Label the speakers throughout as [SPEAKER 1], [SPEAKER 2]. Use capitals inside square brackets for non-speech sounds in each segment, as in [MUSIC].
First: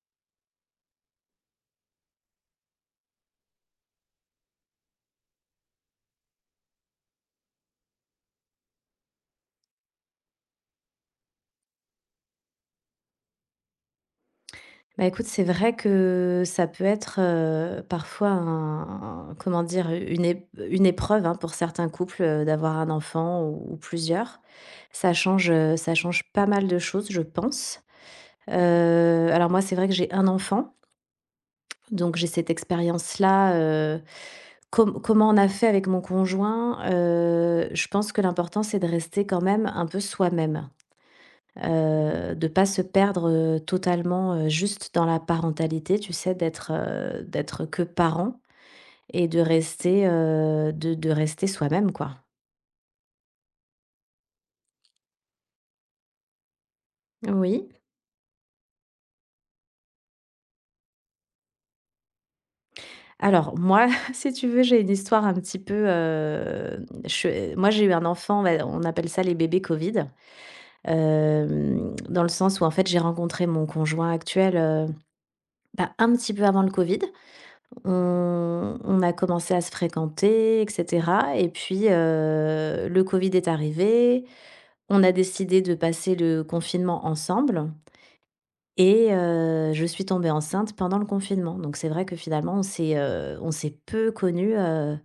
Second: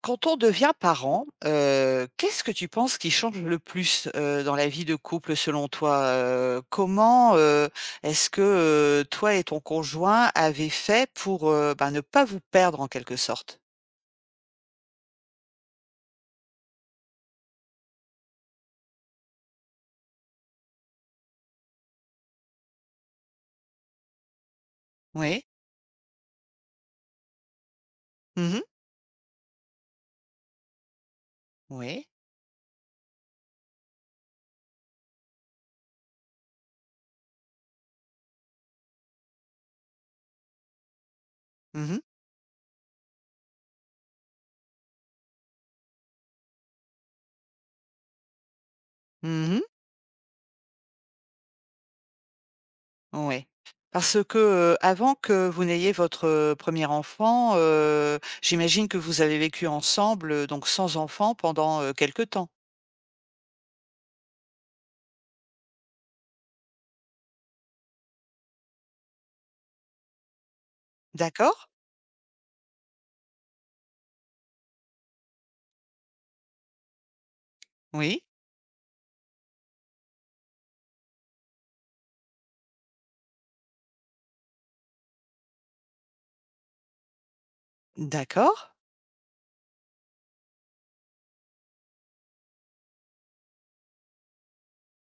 [SPEAKER 1] Quand on devient parent, qu'est-ce que tu penses qui change le plus, dans la vie de couple selon toi? Comment, est-ce que, toi et ton conjoint avez fait pour, bah, ne pas vous perdre en quelque sorte?
[SPEAKER 2] Bah, écoute, c'est vrai que ça peut être, parfois un comment dire? Une épreuve, hein, pour certains couples, d'avoir un enfant ou plusieurs. Ça
[SPEAKER 1] Oui.
[SPEAKER 2] change, heu, ça change pas mal de choses, je pense.
[SPEAKER 1] Mmh mh.
[SPEAKER 2] Alors moi, c'est vrai que j'ai un enfant,
[SPEAKER 1] Oui.
[SPEAKER 2] donc j'ai cette expérience-là, heu, comment on a fait avec mon conjoint? Je pense que l'important, c'est de rester quand même un peu soi-même.
[SPEAKER 1] Mmh mh.
[SPEAKER 2] De pas se perdre, totalement, juste dans la parentalité, tu sais? D'être que parent et
[SPEAKER 1] Mmh.
[SPEAKER 2] de rester soi-même, quoi.
[SPEAKER 1] Ouais. Parce que, avant que vous n'ayez votre, un enfant,
[SPEAKER 2] Oui.
[SPEAKER 1] j'imagine que vous avez vécu ensemble, donc sans enfant pendant, quelque temps.
[SPEAKER 2] Alors moi, [LAUGHS] si tu veux, j'ai une histoire un petit peu, moi, j'ai eu un enfant, on appelle ça les bébés Covid.
[SPEAKER 1] D'accord?
[SPEAKER 2] Dans le sens où, en fait, j'ai rencontré mon conjoint actuel, bah, un petit peu avant le Covid.
[SPEAKER 1] Oui.
[SPEAKER 2] On a commencé à se fréquenter et cetera, et puis, le covid est arrivé. On a décidé de passer le confinement ensemble,
[SPEAKER 1] D'accord.
[SPEAKER 2] et je suis tombée enceinte pendant le confinement. Donc c'est vrai que finalement on s'est peu connus,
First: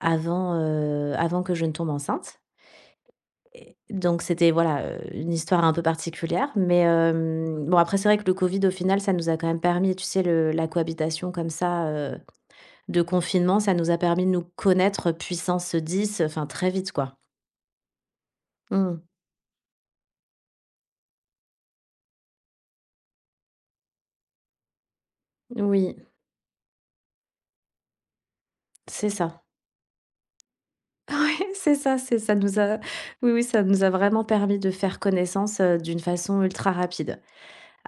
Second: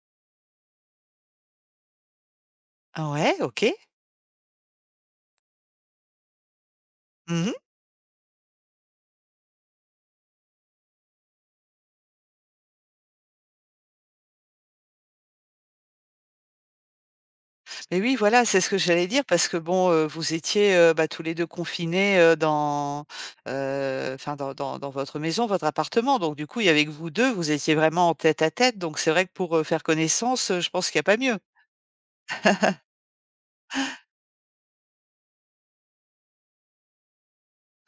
[SPEAKER 2] avant que je ne tombe enceinte,
[SPEAKER 1] Ah, ouais, OK.
[SPEAKER 2] et donc c'était voilà, une histoire un peu particulière. Mais
[SPEAKER 1] Mmh.
[SPEAKER 2] bon, après c'est vrai que le covid au final ça nous a quand même permis, tu sais, le la cohabitation comme ça, euh, de confinement, ça nous a permis de nous connaître puissance 10, enfin très vite quoi.
[SPEAKER 1] Mais oui, voilà, c'est ce que
[SPEAKER 2] Mmh.
[SPEAKER 1] j'allais dire parce que bon, vous étiez, bah, tous les 2 confinés, dans, enfin dans votre maison, votre
[SPEAKER 2] Oui,
[SPEAKER 1] appartement. Donc du coup, il y avait que vous 2, vous étiez vraiment en tête-à-tête. Donc
[SPEAKER 2] c'est
[SPEAKER 1] c'est vrai que
[SPEAKER 2] ça.
[SPEAKER 1] pour,
[SPEAKER 2] [LAUGHS]
[SPEAKER 1] faire connaissance, je pense qu'il y a pas mieux.
[SPEAKER 2] Ouais, c'est ça nous a oui, oui, ça nous a vraiment permis de faire connaissance, d'une façon ultra rapide.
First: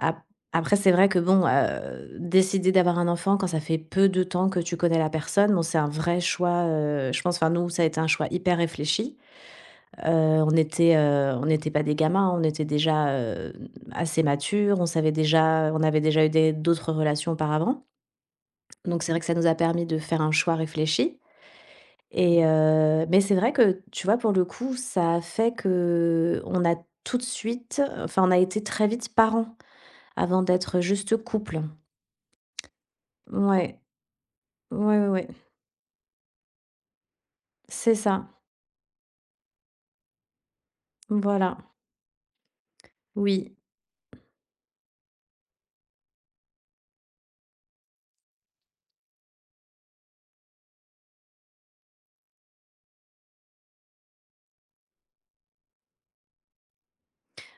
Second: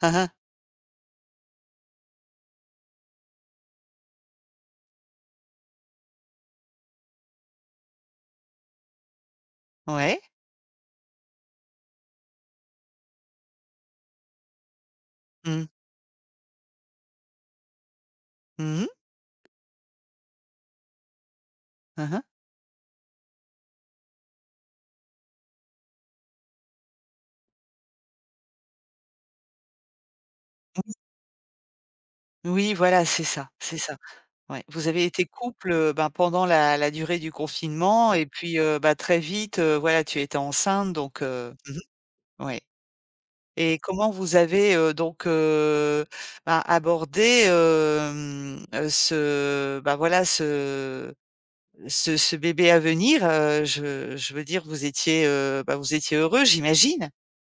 [SPEAKER 1] Hein hein.
[SPEAKER 2] Après c'est vrai que bon, décider d'avoir un enfant quand ça fait peu de temps que tu connais la personne, bon, c'est un vrai choix, je pense, enfin nous, ça a été un choix hyper réfléchi. Heu,
[SPEAKER 1] Ouais.
[SPEAKER 2] on n'était pas des gamins, hein, on était déjà, assez matures,
[SPEAKER 1] Mmh.
[SPEAKER 2] on avait déjà eu des d'autres relations auparavant.
[SPEAKER 1] Mmh mh.
[SPEAKER 2] Donc c'est vrai que ça nous a permis de faire un choix réfléchi,
[SPEAKER 1] Hein hein.
[SPEAKER 2] mais c'est vrai que, tu vois, pour le coup, ça a fait que on a tout de suite enfin, on a été très vite parents avant d'être juste couple.
[SPEAKER 1] Oui, voilà, c'est ça, c'est
[SPEAKER 2] Ouais.
[SPEAKER 1] ça. Ouais. Vous
[SPEAKER 2] Ouais,
[SPEAKER 1] avez
[SPEAKER 2] ouais,
[SPEAKER 1] été
[SPEAKER 2] ouais.
[SPEAKER 1] couple, ben, pendant la durée du
[SPEAKER 2] C'est
[SPEAKER 1] confinement et
[SPEAKER 2] ça.
[SPEAKER 1] puis, bah, très vite, voilà, tu étais enceinte, donc,
[SPEAKER 2] Voilà.
[SPEAKER 1] mmh. Ouais.
[SPEAKER 2] Oui.
[SPEAKER 1] Et comment vous avez, donc, bah, abordé, ce, bah, voilà, ce bébé à venir? Je veux dire, vous étiez, bah, vous étiez heureux, j'imagine?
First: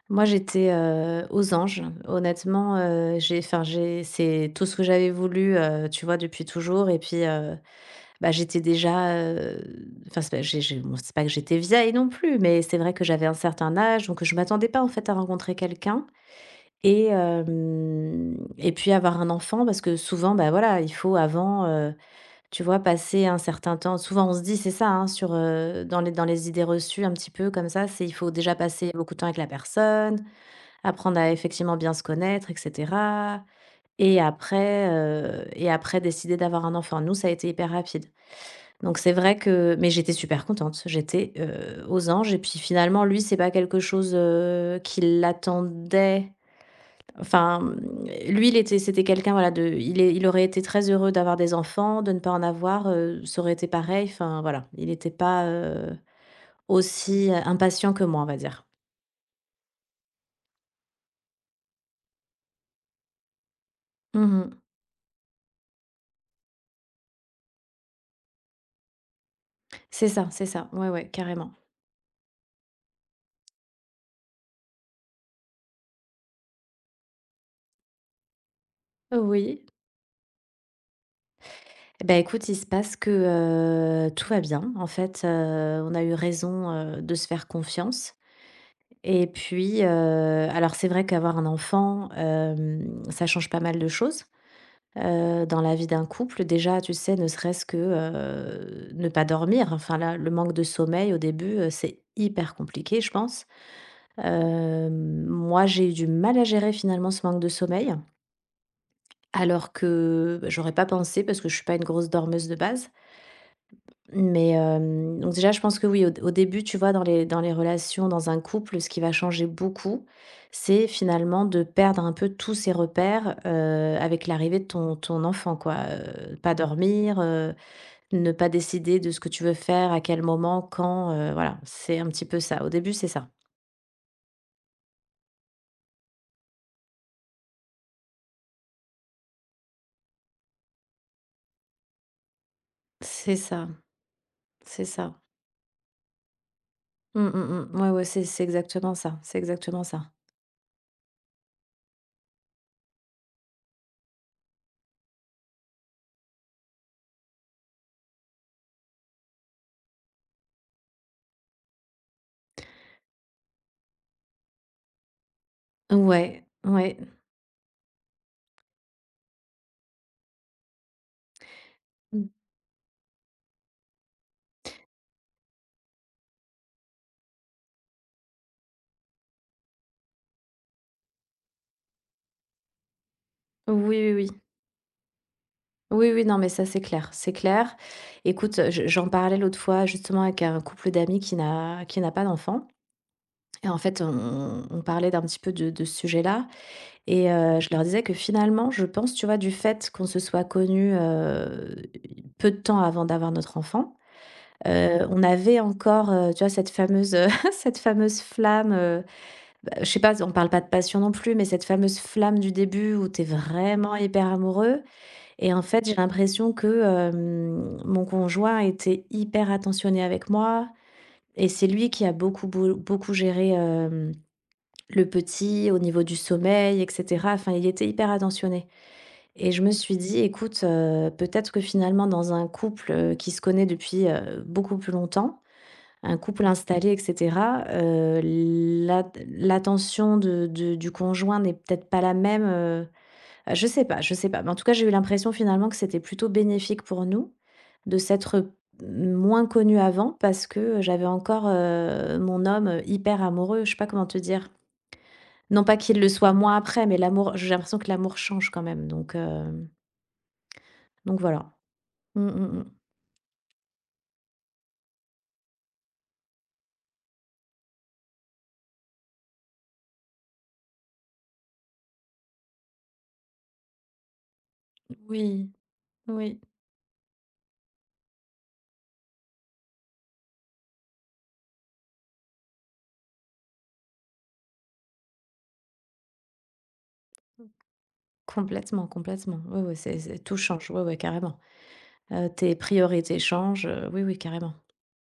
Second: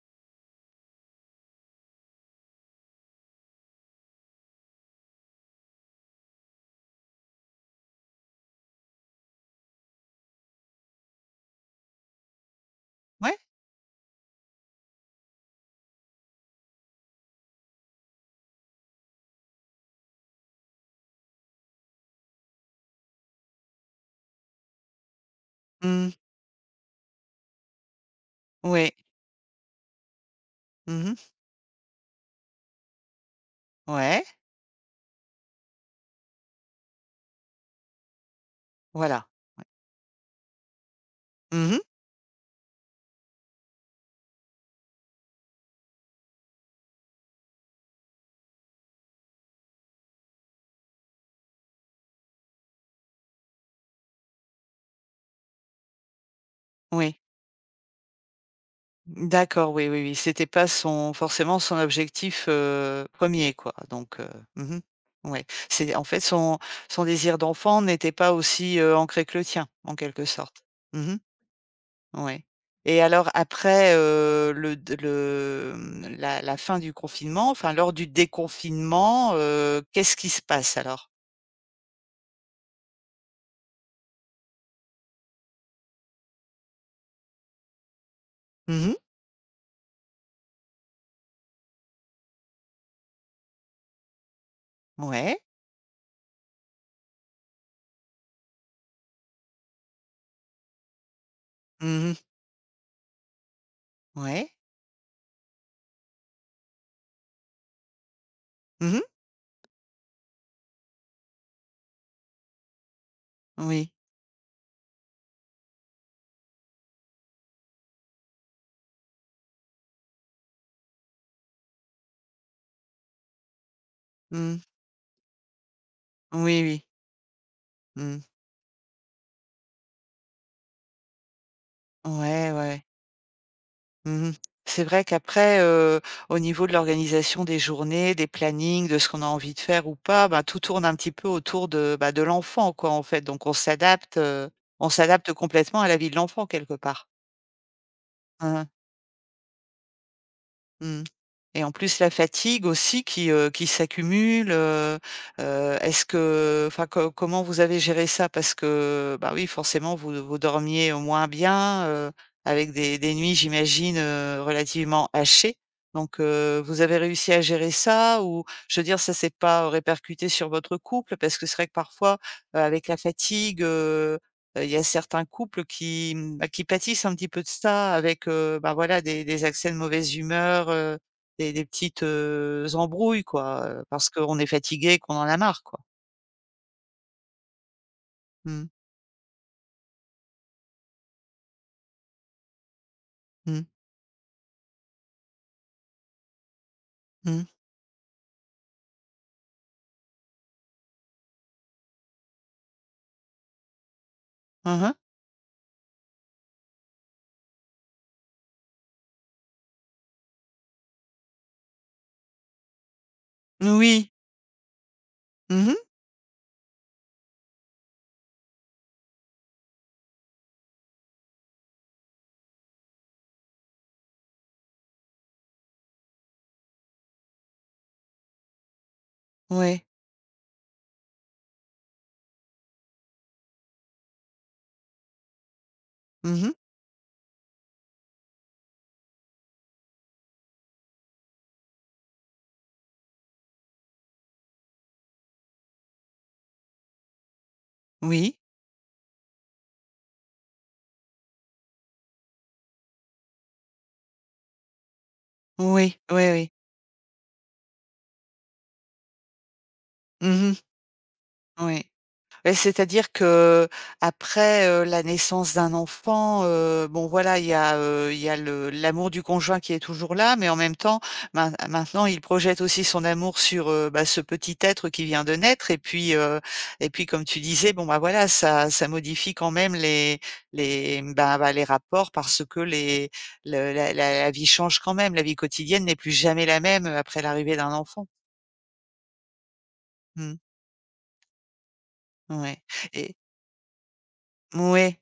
[SPEAKER 2] Moi, j'étais, aux anges. Honnêtement, j'ai enfin, j'ai c'est tout ce que j'avais voulu, tu vois, depuis toujours, et puis, bah, j'étais déjà, c'est pas que j'étais vieille non plus, mais c'est vrai que j'avais un
[SPEAKER 1] Ouais?
[SPEAKER 2] certain âge, donc je m'attendais pas, en fait, à rencontrer quelqu'un, et puis avoir un enfant, parce que souvent, bah, voilà, il faut avant, tu vois, passer un certain temps. Souvent on se dit c'est ça, hein, sur, dans les
[SPEAKER 1] Mmh.
[SPEAKER 2] dans les idées reçues un petit peu comme ça, c'est il faut déjà passer
[SPEAKER 1] Ouais.
[SPEAKER 2] beaucoup de temps avec la personne, apprendre
[SPEAKER 1] Mmh.
[SPEAKER 2] à effectivement bien se connaître et cetera, et
[SPEAKER 1] Ouais.
[SPEAKER 2] après, heu et après décider d'avoir un enfant. Nous, ça a été hyper rapide. Donc c'est
[SPEAKER 1] Voilà.
[SPEAKER 2] vrai que mais j'étais super contente, j'étais,
[SPEAKER 1] Mmh.
[SPEAKER 2] aux anges, et puis finalement lui, c'est pas quelque chose, qui l'attendait. Enfin, lui, il était c'était quelqu'un, voilà, de il aurait été très heureux d'avoir des enfants, de ne pas en avoir, ça aurait été pareil, enfin voilà. Il n'était pas,
[SPEAKER 1] Oui.
[SPEAKER 2] aussi impatient que moi, on va dire.
[SPEAKER 1] D'accord, oui, oui, oui. C'était pas son forcément son objectif, un quoi, donc,
[SPEAKER 2] Mmh.
[SPEAKER 1] mmh. Ouais. C'est en fait, son désir d'enfant n'était pas aussi, ancré que le tien, en
[SPEAKER 2] C'est
[SPEAKER 1] quelque
[SPEAKER 2] ça, c'est
[SPEAKER 1] sorte?
[SPEAKER 2] ça. Ouais, ouais,
[SPEAKER 1] Mmh.
[SPEAKER 2] carrément.
[SPEAKER 1] Ouais, et alors après, le d le, mmh, la fin du confinement, enfin lors du déconfinement,
[SPEAKER 2] Oui.
[SPEAKER 1] qu'est-ce qui se passe alors?
[SPEAKER 2] Eh ben écoute, il se passe que, tout va bien. En fait, on a eu raison, de se faire confiance.
[SPEAKER 1] Mmh.
[SPEAKER 2] Et puis, alors c'est vrai qu'avoir un enfant, ça change pas mal de choses,
[SPEAKER 1] Ouais.
[SPEAKER 2] dans la vie d'un couple. Déjà, tu sais, ne serait-ce que, ne pas dormir, enfin là, le manque de sommeil au début, c'est
[SPEAKER 1] Mmh.
[SPEAKER 2] hyper compliqué, je pense.
[SPEAKER 1] Ouais.
[SPEAKER 2] Moi, j'ai eu du mal à gérer finalement ce manque de sommeil,
[SPEAKER 1] Mmh.
[SPEAKER 2] alors que, bah, j'aurais pas pensé parce que je suis pas une grosse dormeuse de base.
[SPEAKER 1] Oui.
[SPEAKER 2] Mais, donc déjà, je pense que oui, au début, tu vois, dans les relations, dans un couple, ce qui va changer beaucoup, c'est finalement de perdre un peu tous ses repères, avec l'arrivée
[SPEAKER 1] Mmh.
[SPEAKER 2] de ton enfant, quoi. Pas
[SPEAKER 1] Oui, oui.
[SPEAKER 2] dormir,
[SPEAKER 1] Mmh.
[SPEAKER 2] ne pas décider de ce que tu veux faire, à quel moment, quand, voilà, c'est un petit peu
[SPEAKER 1] Ouais,
[SPEAKER 2] ça. Au
[SPEAKER 1] ouais.
[SPEAKER 2] début, c'est ça.
[SPEAKER 1] Mmh. C'est vrai qu'après, au niveau de l'organisation des journées, des plannings, de ce qu'on a envie de faire ou pas, bah, tout tourne un petit peu autour de, bah, de l'enfant, quoi, en fait.
[SPEAKER 2] C'est
[SPEAKER 1] Donc
[SPEAKER 2] ça, c'est
[SPEAKER 1] on
[SPEAKER 2] ça.
[SPEAKER 1] s'adapte complètement à la vie de l'enfant quelque part.
[SPEAKER 2] Mmh, mmh mh. Ouais, ouais, c'est
[SPEAKER 1] Hein, hein.
[SPEAKER 2] exactement ça, c'est exactement ça.
[SPEAKER 1] Mmh. Et en plus la fatigue aussi qui s'accumule, est-ce que, enfin, co comment vous avez géré ça? Parce que, bah, oui, forcément, vous dormiez moins bien, avec des nuits, j'imagine, relativement hachées. Donc,
[SPEAKER 2] Ouais,
[SPEAKER 1] vous
[SPEAKER 2] ouais.
[SPEAKER 1] avez réussi à gérer ça? Ou je veux dire, ça s'est pas répercuté sur votre couple? Parce que c'est vrai que parfois,
[SPEAKER 2] Mmh.
[SPEAKER 1] avec la fatigue, il y a certains couples bah, qui pâtissent un petit peu de ça avec, bah, voilà, des accès de mauvaise humeur, des petites, embrouilles, quoi,
[SPEAKER 2] Oui,
[SPEAKER 1] parce
[SPEAKER 2] oui, oui.
[SPEAKER 1] qu'on est fatigué, qu'on en a marre, quoi.
[SPEAKER 2] Oui, oui, non, mais ça, c'est clair, c'est clair.
[SPEAKER 1] Mmh.
[SPEAKER 2] Écoute, j'en parlais l'autre fois justement avec un couple d'amis qui n'a pas d'enfant.
[SPEAKER 1] Mmh.
[SPEAKER 2] Et en fait, on parlait d'un petit peu de ce sujet-là. Et
[SPEAKER 1] Mmh.
[SPEAKER 2] je leur disais que finalement, je pense, tu vois, du fait qu'on se soit connus peu de temps avant d'avoir notre enfant,
[SPEAKER 1] Mmh.
[SPEAKER 2] on avait encore, tu vois, cette fameuse, [LAUGHS] cette fameuse flamme, bah, je sais pas, on parle pas de passion non plus, mais cette fameuse flamme du début où t'es vraiment
[SPEAKER 1] Oui.
[SPEAKER 2] hyper amoureux. Et en
[SPEAKER 1] Mmh.
[SPEAKER 2] fait, j'ai l'impression que, mon conjoint était hyper attentionné avec moi, et c'est lui qui a beaucoup géré, le petit au niveau du sommeil et cetera. Enfin, il était hyper attentionné, et je me
[SPEAKER 1] Ouais.
[SPEAKER 2] suis dit: «Écoute, peut-être que finalement dans un couple, qui se connaît depuis, beaucoup plus longtemps, un couple
[SPEAKER 1] Mmh.
[SPEAKER 2] installé et cetera, l'attention de du conjoint n'est peut-être pas la même, Je sais pas, je sais pas, mais en tout cas, j'ai eu l'impression finalement que c'était plutôt bénéfique pour nous de
[SPEAKER 1] Oui.
[SPEAKER 2] s'être moins connus avant parce que j'avais encore, mon homme, hyper amoureux, je sais pas comment te dire. Non pas
[SPEAKER 1] Oui.
[SPEAKER 2] qu'il le
[SPEAKER 1] Oui,
[SPEAKER 2] soit
[SPEAKER 1] oui.
[SPEAKER 2] moins après, mais l'amour j'ai l'impression que l'amour change quand même, donc hem,
[SPEAKER 1] Mmh.
[SPEAKER 2] donc voilà.
[SPEAKER 1] Oui.
[SPEAKER 2] Mmh mh,
[SPEAKER 1] Et
[SPEAKER 2] mmh.
[SPEAKER 1] c'est-à-dire qu'après, la naissance d'un enfant, bon, voilà, il y a le l'amour du conjoint qui est toujours là, mais en même temps, maintenant, il projette aussi son amour sur, bah, ce petit être qui vient de
[SPEAKER 2] Oui,
[SPEAKER 1] naître, et puis,
[SPEAKER 2] oui,
[SPEAKER 1] et puis, comme tu disais, bon, bah, voilà, ça modifie quand même bah, les rapports, parce que les le la la la vie change quand même. La vie quotidienne n'est plus jamais la même après l'arrivée d'un enfant.
[SPEAKER 2] complètement, complètement. Oui, oui, c'est tout
[SPEAKER 1] Mmh.
[SPEAKER 2] change. Oui, oui, carrément. Tes
[SPEAKER 1] Ouais. Et
[SPEAKER 2] priorités changent, oui, oui, carrément.
[SPEAKER 1] ouais.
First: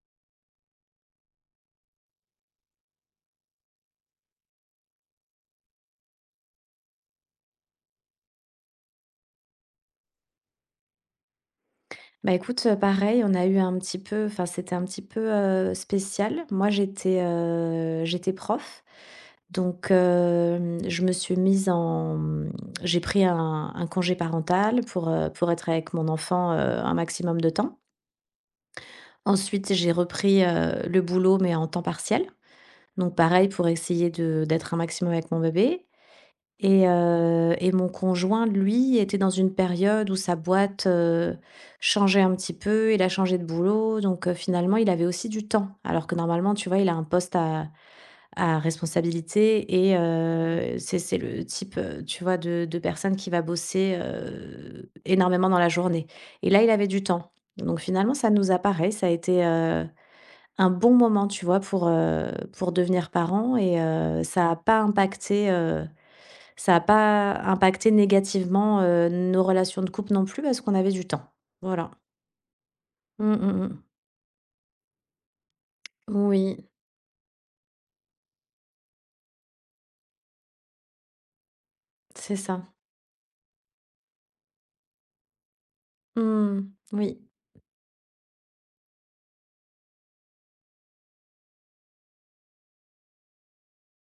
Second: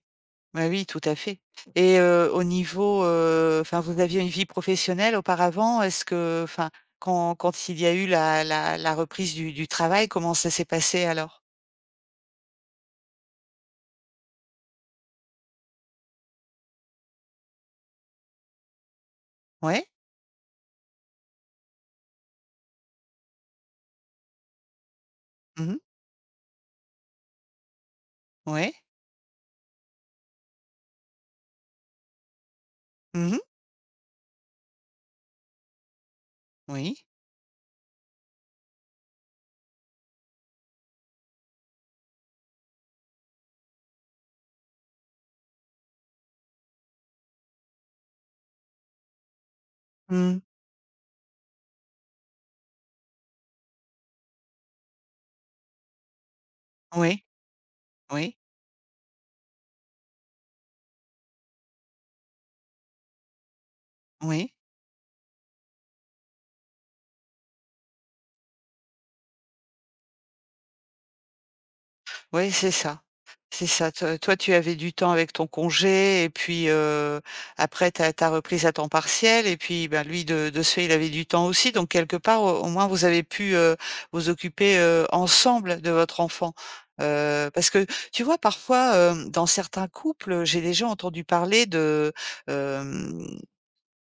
[SPEAKER 1] Bah, oui, tout à fait. Et, au niveau, enfin, vous aviez une vie professionnelle auparavant? Est-ce que, enfin, quand il y a eu la reprise du travail, comment ça s'est passé alors?
[SPEAKER 2] Bah, écoute, pareil, on a eu un petit peu enfin, c'était un petit peu, spécial. Moi, j'étais prof,
[SPEAKER 1] Ouais?
[SPEAKER 2] donc je me suis mise en mmh, j'ai pris un congé parental pour être
[SPEAKER 1] Mmh.
[SPEAKER 2] avec mon enfant, un maximum de temps.
[SPEAKER 1] Ouais.
[SPEAKER 2] Ensuite, j'ai repris, le boulot, mais en temps partiel, donc
[SPEAKER 1] Mmh.
[SPEAKER 2] pareil pour essayer de d'être un maximum avec mon bébé, et
[SPEAKER 1] Oui.
[SPEAKER 2] heu et mon conjoint, lui, était dans une période où sa boîte, changeait un petit peu. Il a changé de boulot, donc finalement, il avait aussi du temps. Alors que normalement, tu vois, il a un poste à responsabilité,
[SPEAKER 1] Mmh.
[SPEAKER 2] c'est le type, tu vois, de personne qui va bosser, énormément dans la journée. Et là, il avait du
[SPEAKER 1] Oui.
[SPEAKER 2] temps. Donc finalement, ça
[SPEAKER 1] Oui.
[SPEAKER 2] nous apparaît. Ça a été, un bon moment, tu vois, pour devenir parents, ça
[SPEAKER 1] Oui.
[SPEAKER 2] a pas impacté, ça a pas impacté négativement, nos relations de couple non plus parce qu'on avait du temps. Voilà.
[SPEAKER 1] Oui, c'est ça.
[SPEAKER 2] Mmh mh
[SPEAKER 1] C'est
[SPEAKER 2] mh.
[SPEAKER 1] ça. Toi, tu avais du temps avec ton congé, et
[SPEAKER 2] Oui,
[SPEAKER 1] puis, après, tu reprise à temps partiel, et puis, ben, lui, de ce fait, il avait du temps aussi, donc quelque
[SPEAKER 2] c'est
[SPEAKER 1] part, au
[SPEAKER 2] ça.
[SPEAKER 1] au moins vous avez pu, vous occuper, ensemble, de votre enfant.
[SPEAKER 2] Mmh. Oui.
[SPEAKER 1] Parce que tu vois, parfois, dans certains couples, j'ai déjà entendu parler de,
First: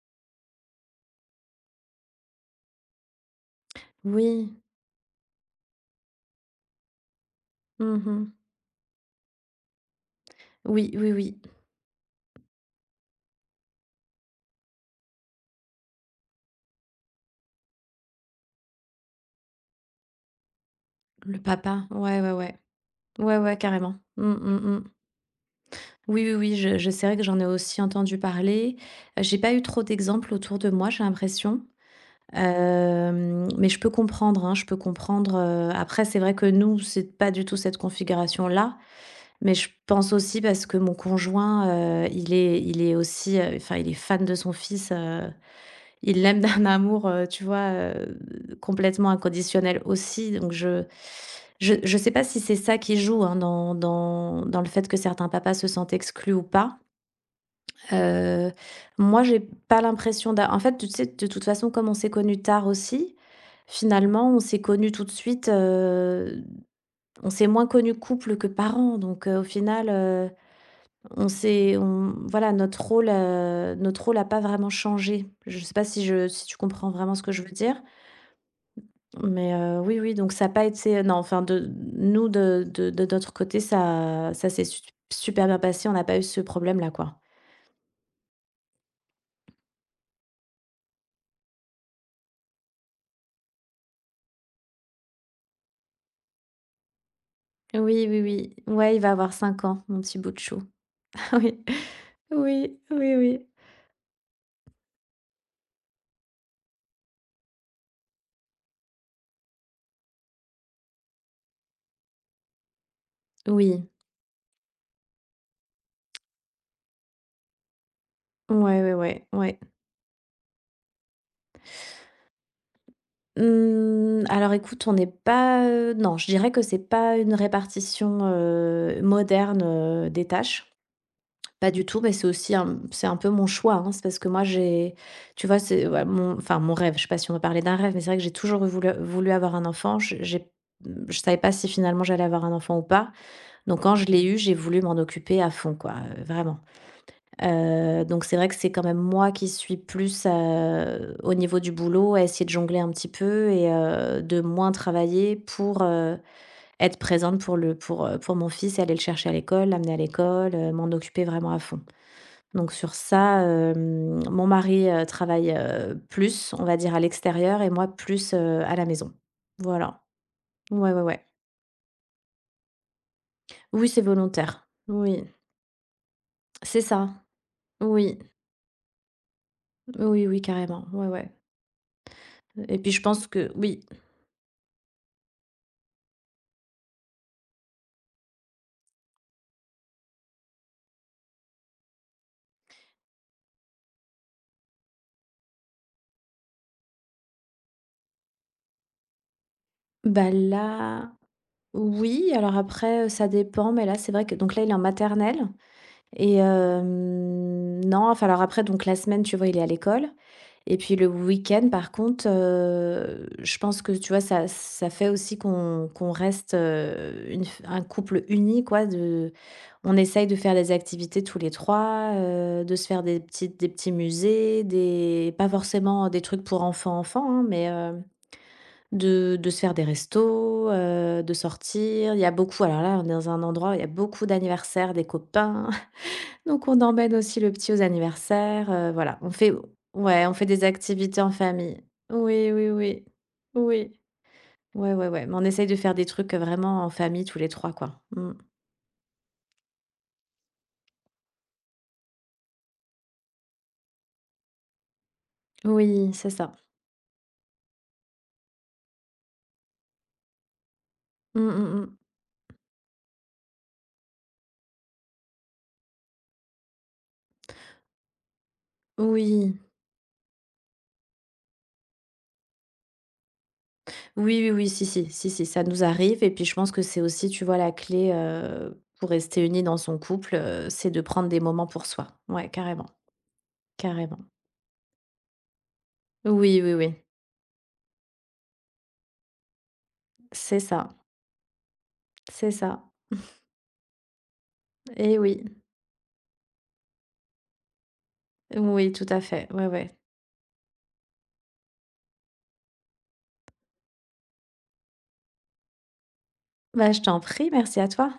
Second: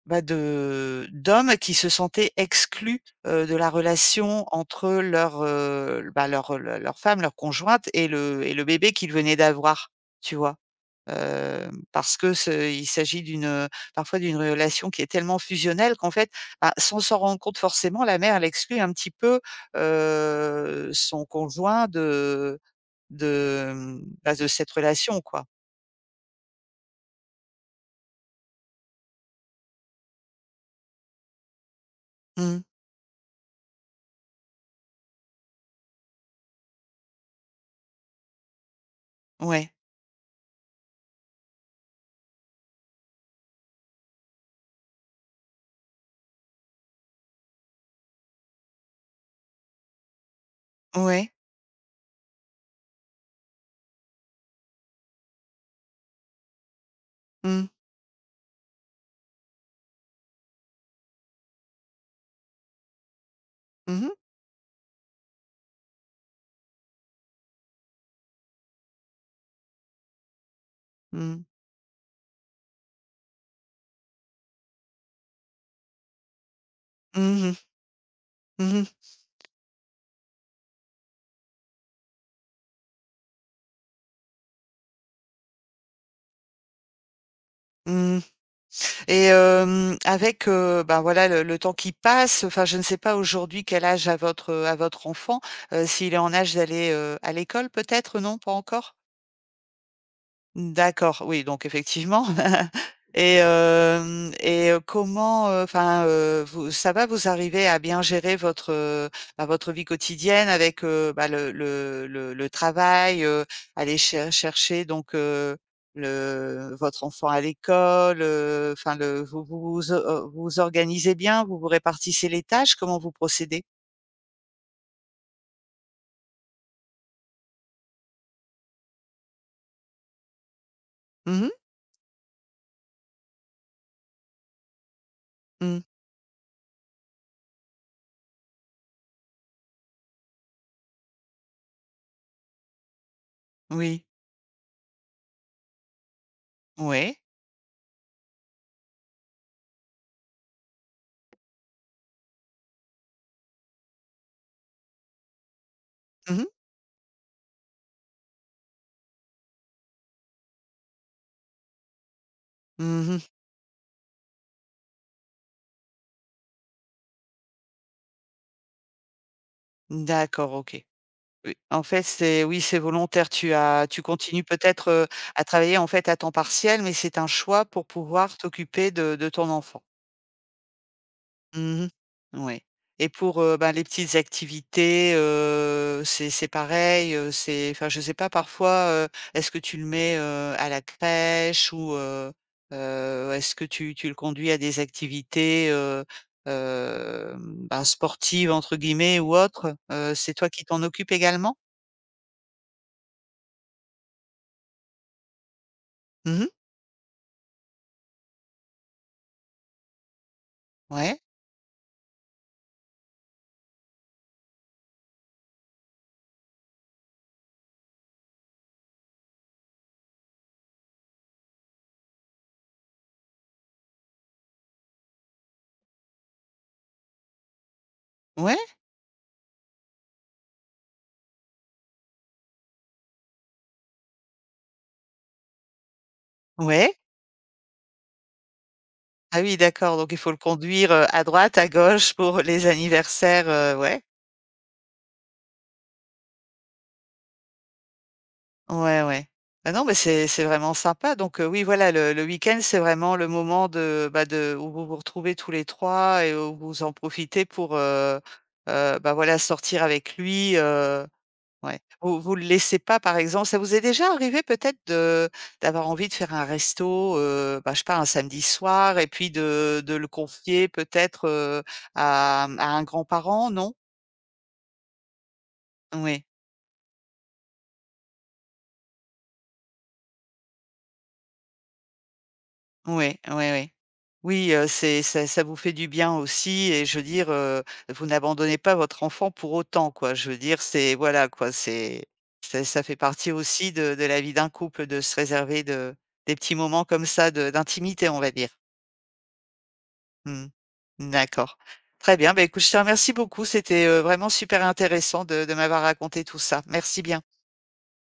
[SPEAKER 1] bah, de d'hommes qui se sentaient exclus, de la relation
[SPEAKER 2] Oui.
[SPEAKER 1] entre leur, bah, leur femme, leur conjointe,
[SPEAKER 2] Mmh mmh.
[SPEAKER 1] et le bébé qu'ils venaient d'avoir, tu vois?
[SPEAKER 2] Oui, oui, oui.
[SPEAKER 1] Parce que ce il s'agit d'une, parfois d'une relation qui est tellement fusionnelle qu'en fait, bah, sans s'en rendre compte forcément, la mère, elle exclut un petit peu, son
[SPEAKER 2] Le papa.
[SPEAKER 1] conjoint
[SPEAKER 2] Ouais, ouais, ouais. Ouais, ouais, carrément. Mmh
[SPEAKER 1] bah, de
[SPEAKER 2] mh
[SPEAKER 1] cette
[SPEAKER 2] mh.
[SPEAKER 1] relation, quoi.
[SPEAKER 2] Oui, oui, oui, je c'est vrai que j'en ai aussi entendu parler. J'ai pas eu trop d'exemples autour de moi, j'ai l'impression.
[SPEAKER 1] Mmh.
[SPEAKER 2] Mais je peux comprendre, hein, je peux comprendre, après c'est vrai que nous, c'est pas du tout cette configuration-là. Mais je
[SPEAKER 1] Ouais.
[SPEAKER 2] pense aussi parce que mon conjoint, il est aussi, enfin, il est fan de son fils, il l'aime d'un [LAUGHS] amour, tu vois, complètement inconditionnel aussi. Donc je
[SPEAKER 1] Ouais.
[SPEAKER 2] je je sais pas si c'est ça qui joue, hein, dans le fait que certains papas se sentent exclus ou pas.
[SPEAKER 1] Mmh.
[SPEAKER 2] Heu, Moi, j'ai pas l'impression d'a en fait, tu sais, de toute façon, comme on s'est connus tard aussi,
[SPEAKER 1] Mmh mh.
[SPEAKER 2] finalement, on s'est connus tout de suite, on s'est moins connus couple que parents. Donc au final, on
[SPEAKER 1] Mmh.
[SPEAKER 2] s'est on voilà, notre rôle n'a pas vraiment changé. Je ne sais pas si tu comprends vraiment ce que je veux
[SPEAKER 1] Mmh.
[SPEAKER 2] dire?
[SPEAKER 1] Mmh.
[SPEAKER 2] Mais oui, oui, donc ça n'a pas été non, enfin de nous de notre côté, ça s'est super bien passé, on n'a pas eu ce problème-là, quoi.
[SPEAKER 1] Mmh. Et, avec, ben, voilà, le temps qui passe, enfin je ne sais pas aujourd'hui quel âge a votre enfant, s'il est en âge d'aller, à l'école
[SPEAKER 2] Oui,
[SPEAKER 1] peut-être?
[SPEAKER 2] oui,
[SPEAKER 1] Non, pas
[SPEAKER 2] oui. Ouais,
[SPEAKER 1] encore?
[SPEAKER 2] il va avoir 5 ans, mon petit bout de chou.
[SPEAKER 1] D'accord,
[SPEAKER 2] [LAUGHS]
[SPEAKER 1] oui,
[SPEAKER 2] Oui.
[SPEAKER 1] donc effectivement. [LAUGHS]
[SPEAKER 2] Oui, oui,
[SPEAKER 1] et
[SPEAKER 2] oui.
[SPEAKER 1] hem comment, enfin, vous, ça va, vous arrivez à bien gérer votre, bah, votre vie quotidienne avec, bah, le travail,
[SPEAKER 2] Oui.
[SPEAKER 1] aller chercher donc, le votre enfant à l'école,
[SPEAKER 2] Ouais, ouais,
[SPEAKER 1] enfin, le
[SPEAKER 2] ouais,
[SPEAKER 1] vous
[SPEAKER 2] ouais.
[SPEAKER 1] vous vous, vous organisez bien? Vous vous répartissez les tâches? Comment vous procédez?
[SPEAKER 2] Mmh, alors écoute, on n'est pas, non, je dirais que c'est pas une répartition, moderne, des tâches.
[SPEAKER 1] Mmh mh.
[SPEAKER 2] Pas du tout, mais c'est aussi un c'est un peu mon choix, hein. C'est parce que moi j'ai tu vois,
[SPEAKER 1] Mmh.
[SPEAKER 2] c'est ouais, mon rêve, je sais pas si on va parler d'un rêve, mais c'est vrai que j'ai toujours voulu avoir un enfant. J j'ai Je savais pas si finalement j'allais avoir un enfant ou pas. Donc quand je
[SPEAKER 1] Oui.
[SPEAKER 2] l'ai eu, j'ai voulu m'en occuper à fond quoi, vraiment.
[SPEAKER 1] Ouais.
[SPEAKER 2] Donc c'est vrai que c'est quand même moi qui suis plus, au niveau du boulot, à essayer de jongler un petit peu, et de moins travailler pour,
[SPEAKER 1] Mmh.
[SPEAKER 2] être présente pour mon fils, et aller le chercher à l'école, l'amener à l'école, m'en occuper vraiment à fond. Donc sur
[SPEAKER 1] Mmh.
[SPEAKER 2] ça, mon mari, travaille, plus, on va dire, à l'extérieur, et moi plus, à la maison. Voilà.
[SPEAKER 1] D'accord, OK.
[SPEAKER 2] Ouais, ouais, ouais.
[SPEAKER 1] Oui, en fait, c'est, oui, c'est volontaire.
[SPEAKER 2] Oui, c'est
[SPEAKER 1] Tu continues
[SPEAKER 2] volontaire.
[SPEAKER 1] peut-être,
[SPEAKER 2] Oui,
[SPEAKER 1] à travailler, en fait, à temps
[SPEAKER 2] c'est
[SPEAKER 1] partiel, mais
[SPEAKER 2] ça.
[SPEAKER 1] c'est un choix pour
[SPEAKER 2] Oui.
[SPEAKER 1] pouvoir t'occuper de ton enfant.
[SPEAKER 2] Oui, oui, carrément. Ouais, ouais.
[SPEAKER 1] Mmh. Ouais,
[SPEAKER 2] Et puis je
[SPEAKER 1] et
[SPEAKER 2] pense
[SPEAKER 1] pour,
[SPEAKER 2] que
[SPEAKER 1] bah,
[SPEAKER 2] oui.
[SPEAKER 1] les petites activités, c'est, pareil, c'est, enfin, je sais pas, parfois, est-ce que tu le mets, à la crèche, ou est-ce que tu le conduis à des activités, bah, «sportives» entre guillemets, ou autres?
[SPEAKER 2] Bah
[SPEAKER 1] C'est toi qui t'en
[SPEAKER 2] là,
[SPEAKER 1] occupes également?
[SPEAKER 2] oui, alors après, ça dépend, mais là, c'est vrai que donc là, il est en maternelle, et
[SPEAKER 1] Mmh.
[SPEAKER 2] non, enfin alors après donc la semaine, tu vois, il est à l'école. Et puis le
[SPEAKER 1] Ouais.
[SPEAKER 2] week-end, par contre, je pense que, tu vois, ça fait aussi qu'on reste, une f un couple uni, quoi, de on essaye de faire des activités tous les 3, de se faire des petits musées, des pas forcément des trucs pour enfants, enfants, hein, mais,
[SPEAKER 1] Ouais,
[SPEAKER 2] de se faire des restos, de sortir. Il y a beaucoup Alors là, on est dans un endroit où il y a beaucoup d'anniversaires, des copains. Donc on
[SPEAKER 1] ouais.
[SPEAKER 2] emmène aussi le petit aux anniversaires, voilà, on
[SPEAKER 1] Ah
[SPEAKER 2] fait
[SPEAKER 1] oui, d'accord, donc il
[SPEAKER 2] ouais,
[SPEAKER 1] faut
[SPEAKER 2] on
[SPEAKER 1] le
[SPEAKER 2] fait des
[SPEAKER 1] conduire,
[SPEAKER 2] activités
[SPEAKER 1] à
[SPEAKER 2] en
[SPEAKER 1] droite, à
[SPEAKER 2] famille.
[SPEAKER 1] gauche, pour
[SPEAKER 2] Oui,
[SPEAKER 1] les
[SPEAKER 2] oui, oui.
[SPEAKER 1] anniversaires,
[SPEAKER 2] Oui.
[SPEAKER 1] ouais.
[SPEAKER 2] Ouais, ouais, ouais, mais on essaye de faire des trucs, vraiment en famille tous les 3, quoi. Mmh.
[SPEAKER 1] Ouais, ouais. Ah non, mais c'est vraiment sympa. Donc, oui, voilà, le week-end, c'est vraiment le moment de, bah, de où vous vous retrouvez tous les
[SPEAKER 2] Oui,
[SPEAKER 1] trois,
[SPEAKER 2] c'est
[SPEAKER 1] et
[SPEAKER 2] ça.
[SPEAKER 1] où vous en profitez pour, bah, voilà, sortir avec lui.
[SPEAKER 2] Mmh, mmh
[SPEAKER 1] Ouais.
[SPEAKER 2] mh.
[SPEAKER 1] Vous vous le laissez pas? Par exemple, ça vous est déjà arrivé peut-être de d'avoir envie de faire un resto, bah, je sais pas, un samedi soir, et puis
[SPEAKER 2] Oui.
[SPEAKER 1] de le confier peut-être, à un grand-parent, non?
[SPEAKER 2] Oui, oui, oui, si, si, si, si, ça nous arrive,
[SPEAKER 1] Oui,
[SPEAKER 2] et puis je pense que c'est aussi, tu vois, la clé, pour rester unis dans son couple, c'est de prendre des moments pour soi. Ouais, carrément,
[SPEAKER 1] oui, oui, oui.
[SPEAKER 2] carrément.
[SPEAKER 1] Oui, c'est ça ça vous fait du bien
[SPEAKER 2] Oui,
[SPEAKER 1] aussi,
[SPEAKER 2] oui,
[SPEAKER 1] et
[SPEAKER 2] oui,
[SPEAKER 1] je veux dire, vous n'abandonnez pas votre enfant pour autant, quoi. Je veux
[SPEAKER 2] c'est
[SPEAKER 1] dire,
[SPEAKER 2] ça,
[SPEAKER 1] c'est, voilà, quoi, c'est
[SPEAKER 2] c'est
[SPEAKER 1] ça.
[SPEAKER 2] ça.
[SPEAKER 1] Ça fait partie aussi de la vie d'un couple, de se
[SPEAKER 2] Et oui,
[SPEAKER 1] réserver de des petits moments comme ça de d'intimité, on va dire.
[SPEAKER 2] oui, tout à fait, ouais, ouais.
[SPEAKER 1] Mmh. D'accord. Très bien, bah, écoute, je te remercie beaucoup. C'était, vraiment super intéressant de m'avoir raconté tout ça.
[SPEAKER 2] Bah, je
[SPEAKER 1] Merci
[SPEAKER 2] t'en
[SPEAKER 1] bien.
[SPEAKER 2] prie, merci à toi.